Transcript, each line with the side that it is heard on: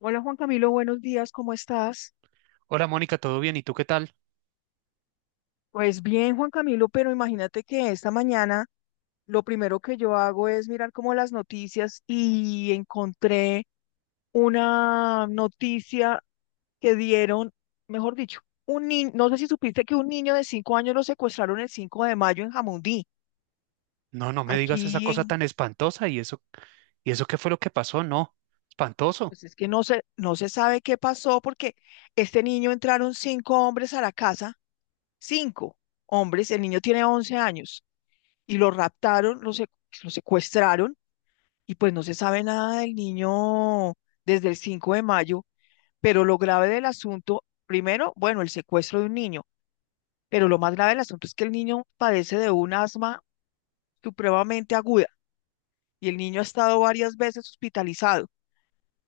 left: Hola Juan Camilo, buenos días, ¿cómo estás?
right: Hola Mónica, ¿todo bien? ¿Y tú qué tal?
left: Pues bien, Juan Camilo, pero imagínate que esta mañana lo primero que yo hago es mirar como las noticias y encontré una noticia que dieron, mejor dicho, un niño, no sé si supiste que un niño de 5 años lo secuestraron el 5 de mayo en Jamundí,
right: No, no me digas esa
left: aquí
right: cosa
left: en,
right: tan espantosa ¿y eso qué fue lo que pasó? No, espantoso.
left: pues es que no se sabe qué pasó porque este niño entraron cinco hombres a la casa, cinco hombres, el niño tiene 11 años y lo raptaron, lo secuestraron y pues no se sabe nada del niño desde el 5 de mayo, pero lo grave del asunto, primero, bueno, el secuestro de un niño, pero lo más grave del asunto es que el niño padece de un asma supremamente aguda y el niño ha estado varias veces hospitalizado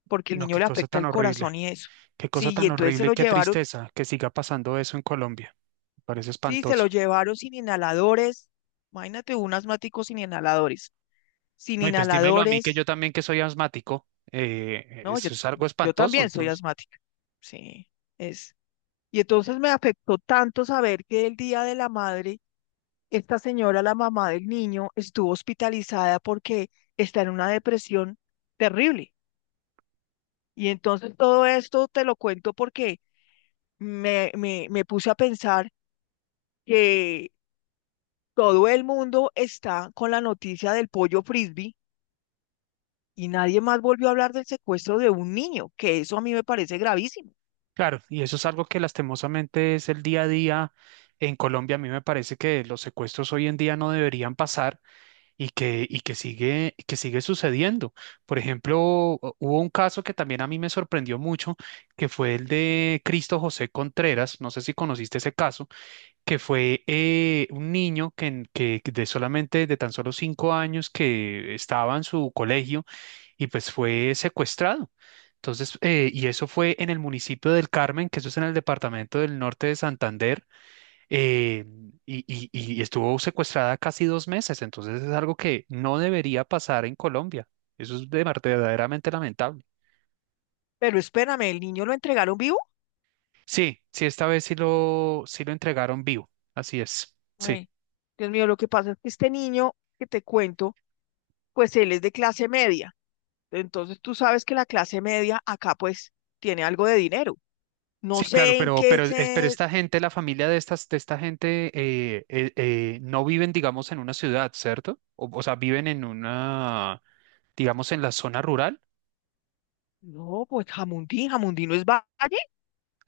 left: porque el
right: No,
left: niño
right: qué
left: le
right: cosa
left: afecta
right: tan
left: el
right: horrible.
left: corazón y eso.
right: Qué
left: Sí,
right: cosa
left: y
right: tan
left: entonces se
right: horrible y
left: lo
right: qué
left: llevaron,
right: tristeza que siga pasando eso en Colombia. Me parece
left: sí, se lo
right: espantoso.
left: llevaron sin inhaladores, imagínate un asmático sin inhaladores, sin
right: No, y pues dímelo a mí que
left: inhaladores.
right: yo también que soy asmático,
left: No, yo,
right: eso es algo
left: yo
right: espantoso,
left: también soy
right: entonces.
left: asmática. Sí, es. Y entonces me afectó tanto saber que el día de la madre, esta señora, la mamá del niño, estuvo hospitalizada porque está en una depresión terrible. Y entonces todo esto te lo cuento porque me puse a pensar que todo el mundo está con la noticia del pollo frisbee y nadie más volvió a hablar del secuestro de un niño, que eso a mí me parece gravísimo.
right: Claro, y eso es algo que lastimosamente es el día a día en Colombia. A mí me parece que los secuestros hoy en día no deberían pasar que sigue sucediendo. Por ejemplo, hubo un caso que también a mí me sorprendió mucho, que fue el de Cristo José Contreras, no sé si conociste ese caso, que fue un niño que, que de solamente, de tan solo 5 años, que estaba en su colegio y pues fue secuestrado. Entonces, y eso fue en el municipio del Carmen, que eso es en el departamento del norte de Santander eh, y, y estuvo secuestrada casi 2 meses, entonces es algo que no debería pasar en Colombia. Eso es verdaderamente lamentable.
left: Pero espérame, ¿el niño lo entregaron vivo?
right: Sí, sí, esta vez sí sí lo entregaron vivo, así es. Sí,
left: Ay, Dios mío, lo que pasa es que este niño que te cuento, pues él es de clase media. Entonces tú sabes que la clase media acá pues tiene algo de dinero. No
right: sí, claro,
left: sé en qué
right: pero, pero
left: se.
right: esta gente, la familia de estas, de esta gente, no viven, digamos, en una ciudad, ¿cierto? O sea, viven en una, digamos, en la zona rural.
left: No, pues Jamundí, Jamundí no es valle,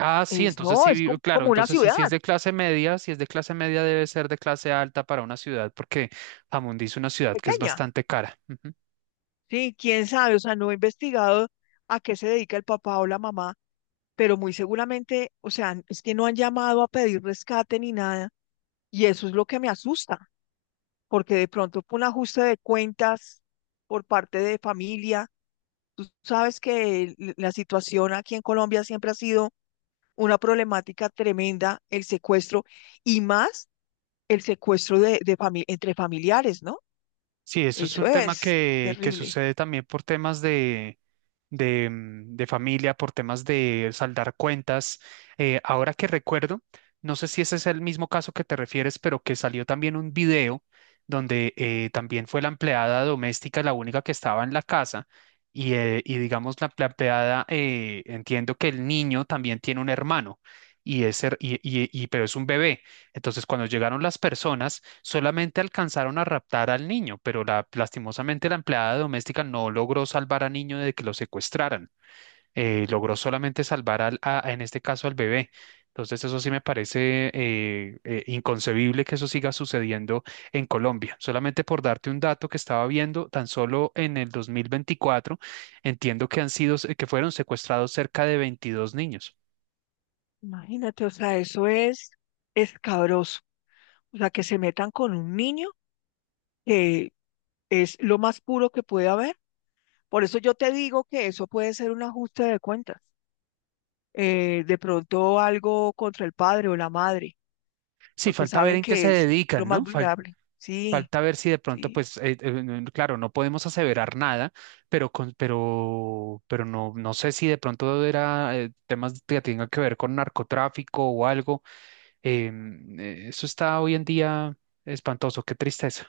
right: Ah, sí,
left: es
right: entonces
left: no,
right: sí, claro,
left: como una
right: entonces sí,
left: ciudad
right: si es de clase media, si es de clase media debe ser de clase alta para una ciudad, porque Jamundí es una ciudad que es
left: pequeña.
right: bastante cara.
left: Sí, quién sabe, o sea, no he investigado a qué se dedica el papá o la mamá, pero muy seguramente, o sea, es que no han llamado a pedir rescate ni nada, y eso es lo que me asusta, porque de pronto un ajuste de cuentas por parte de familia. Tú sabes que la situación aquí en Colombia siempre ha sido una problemática tremenda, el secuestro y más el secuestro entre familiares, ¿no?
right: Sí, eso es
left: Eso
right: un tema
left: es
right: que
left: terrible.
right: sucede también por temas de, de familia, por temas de saldar cuentas. Ahora que recuerdo, no sé si ese es el mismo caso que te refieres, pero que salió también un video donde también fue la empleada doméstica la única que estaba en la casa. Y digamos, la empleada, entiendo que el niño también tiene un hermano, y, ese, y, pero es un bebé. Entonces, cuando llegaron las personas, solamente alcanzaron a raptar al niño, pero lastimosamente la empleada doméstica no logró salvar al niño de que lo secuestraran. Logró solamente salvar al, en este caso al bebé. Entonces, eso sí me parece inconcebible que eso siga sucediendo en Colombia. Solamente por darte un dato que estaba viendo, tan solo en el 2024, entiendo que han sido, que fueron secuestrados cerca de 22 niños.
left: Imagínate, o sea, eso es escabroso. O sea, que se metan con un niño que es lo más puro que puede haber. Por eso yo te digo que eso puede ser un ajuste de cuentas, de pronto algo contra el padre o la madre,
right: Sí,
left: porque
right: falta ver
left: saben
right: en qué se
left: que es lo
right: dedican,
left: más
right: ¿no?
left: vulnerable. Sí,
right: Falta ver si de pronto,
left: sí.
right: pues, claro, no podemos aseverar nada, pero no, no sé si de pronto era temas que tengan que ver con narcotráfico o algo. Eso está hoy en día espantoso, qué tristeza.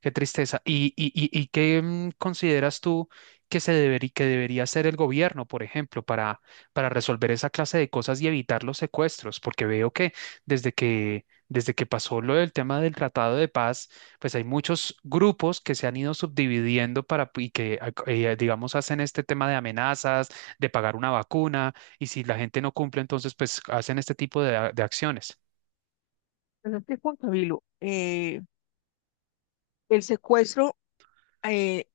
right: Qué tristeza. Y qué consideras tú que se debería, que debería hacer el gobierno, por ejemplo, para resolver esa clase de cosas y evitar los secuestros? Porque veo que desde que, desde que pasó lo del tema del Tratado de Paz, pues hay muchos grupos que se han ido subdividiendo para, y que, digamos, hacen este tema de amenazas, de pagar una vacuna, y si la gente no cumple, entonces, pues hacen este tipo de, de acciones.
left: Pero es que Juan Camilo, el secuestro, eh,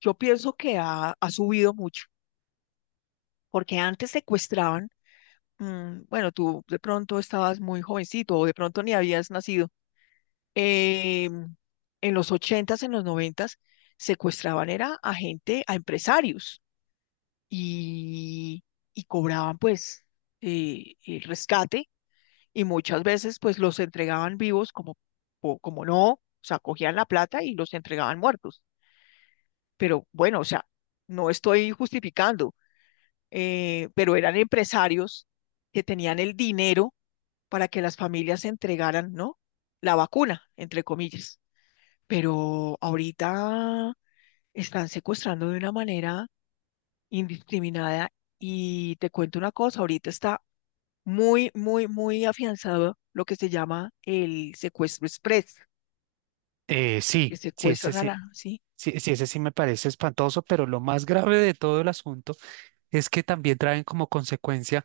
left: yo pienso que ha subido mucho, porque antes secuestraban, bueno, tú de pronto estabas muy jovencito o de pronto ni habías nacido. eh, en los 80s, en los 90s, secuestraban era a gente, a empresarios. y, y cobraban pues el rescate, y muchas veces pues los entregaban vivos como, o como no, o sea, cogían la plata y los entregaban muertos. Pero bueno, o sea, no estoy justificando, pero eran empresarios que tenían el dinero para que las familias entregaran, ¿no? La vacuna, entre comillas. Pero ahorita están secuestrando de una manera indiscriminada y te cuento una cosa, ahorita está muy, muy, muy afianzado lo que se llama el secuestro express, que
right: Sí, sí, sí,
left: secuestran a la, ¿sí?
right: sí, sí, ese sí me parece espantoso, pero lo más grave de todo el asunto es que también traen como consecuencia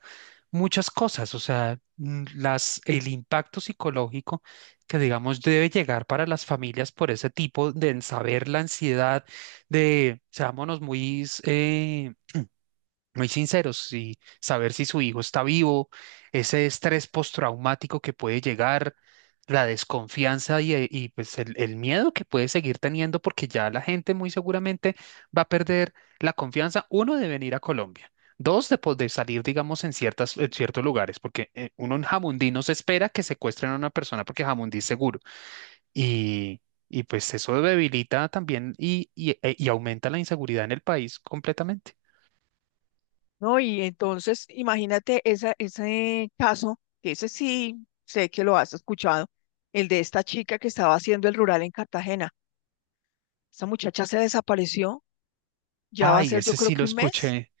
right: muchas cosas, o sea, el impacto psicológico que digamos debe llegar para las familias por ese tipo de en saber la ansiedad de, seámonos muy muy sinceros y saber si su hijo está vivo, ese estrés postraumático que puede llegar, la desconfianza y, pues el miedo que puede seguir teniendo porque ya la gente muy seguramente va a perder la confianza, uno, de venir a Colombia. Dos, de, de salir, digamos, en ciertas, en ciertos lugares, porque uno en Jamundí no se espera que secuestren a una persona porque Jamundí es seguro. Y, y pues eso debilita también y, y aumenta la inseguridad en el país completamente.
left: ¿No? Y entonces, imagínate ese caso, que ese sí sé que lo has escuchado, el de esta chica que estaba haciendo el rural en Cartagena. Esa muchacha se desapareció, ya va a
right: Ay,
left: ser yo
right: ese
left: creo
right: sí lo
left: que un mes,
right: escuché,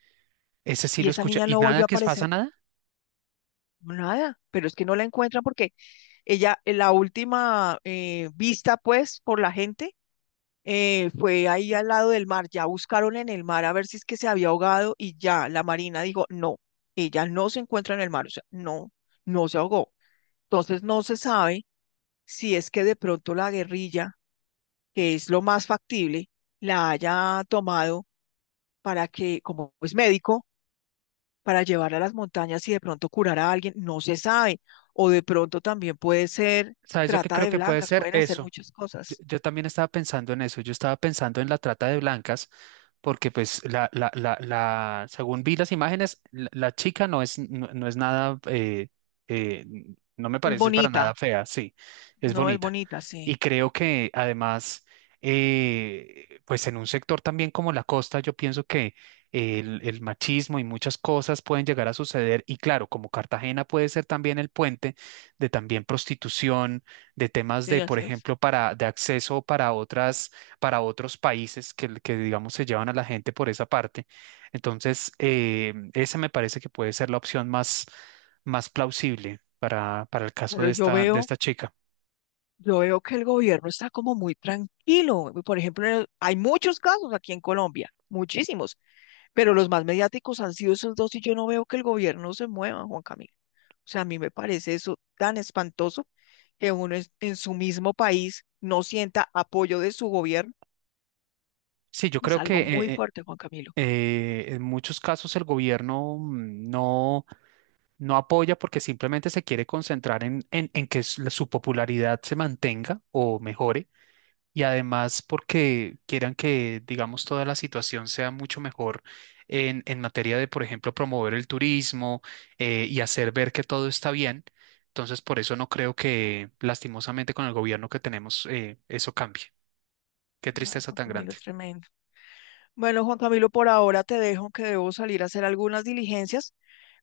right: ese sí
left: y
right: lo
left: esa
right: escuché.
left: niña
right: ¿Y
left: no volvió
right: nada
left: a
right: que pasa
left: aparecer.
right: nada?
left: No, nada, pero es que no la encuentran porque ella, en la última vista, pues, por la gente, fue ahí al lado del mar, ya buscaron en el mar a ver si es que se había ahogado y ya la marina dijo, no, ella no se encuentra en el mar, o sea, no, no se ahogó. Entonces no se sabe si es que de pronto la guerrilla, que es lo más factible, la haya tomado para que, como es médico, para llevar a las montañas y de pronto curar a alguien, no se sabe. O de pronto también puede ser
right: ¿Sabes? Yo que
left: trata
right: creo
left: de
right: que puede
left: blancas,
right: ser
left: pueden hacer
right: eso.
left: muchas
right: Yo,
left: cosas.
right: yo también estaba pensando en eso, yo estaba pensando en la trata de blancas, porque pues la, según vi las imágenes, la chica no es, no, no es nada, no me
left: Es
right: parece para nada
left: bonita,
right: fea, sí, es
left: no es
right: bonita.
left: bonita,
right: Y
left: sí,
right: creo que además, pues en un sector también como la costa, yo pienso que el machismo y muchas cosas pueden llegar a suceder. Y claro, como Cartagena puede ser también el puente de también prostitución de temas
left: sí,
right: de, por
left: así es.
right: ejemplo, para, de acceso para otras, para otros países que, digamos, se llevan a la gente por esa parte. Entonces, esa me parece que puede ser la opción más, más plausible para el caso
left: Pero yo
right: de
left: veo,
right: esta chica.
left: yo veo que el gobierno está como muy tranquilo. Por ejemplo, hay muchos casos aquí en Colombia, muchísimos, pero los más mediáticos han sido esos dos y yo no veo que el gobierno se mueva, Juan Camilo. O sea, a mí me parece eso tan espantoso que uno en su mismo país no sienta apoyo de su gobierno.
right: Sí, yo
left: Es
right: creo que
left: algo muy fuerte, Juan Camilo.
right: en muchos casos el gobierno no, no apoya porque simplemente se quiere concentrar en que su su popularidad se mantenga o mejore. Y además porque quieran que, digamos, toda la situación sea mucho mejor en materia de, por ejemplo, promover el turismo y hacer ver que todo está bien. Entonces, por eso no creo que lastimosamente con el gobierno que tenemos eso cambie. Qué
left: Ay,
right: tristeza
left: Juan
right: tan
left: Camilo,
right: grande.
left: es tremendo. Bueno, Juan Camilo, por ahora te dejo que debo salir a hacer algunas diligencias,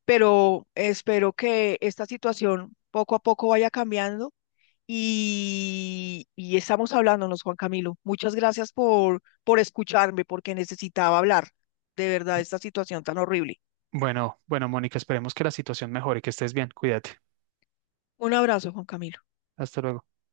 left: pero espero que esta situación poco a poco vaya cambiando, y estamos hablándonos, Juan Camilo. Muchas gracias por escucharme, porque necesitaba hablar de verdad de esta situación tan horrible.
right: Bueno, bueno, Mónica, esperemos que la situación mejore, que estés bien, cuídate.
left: Un abrazo, Juan Camilo.
right: Hasta luego.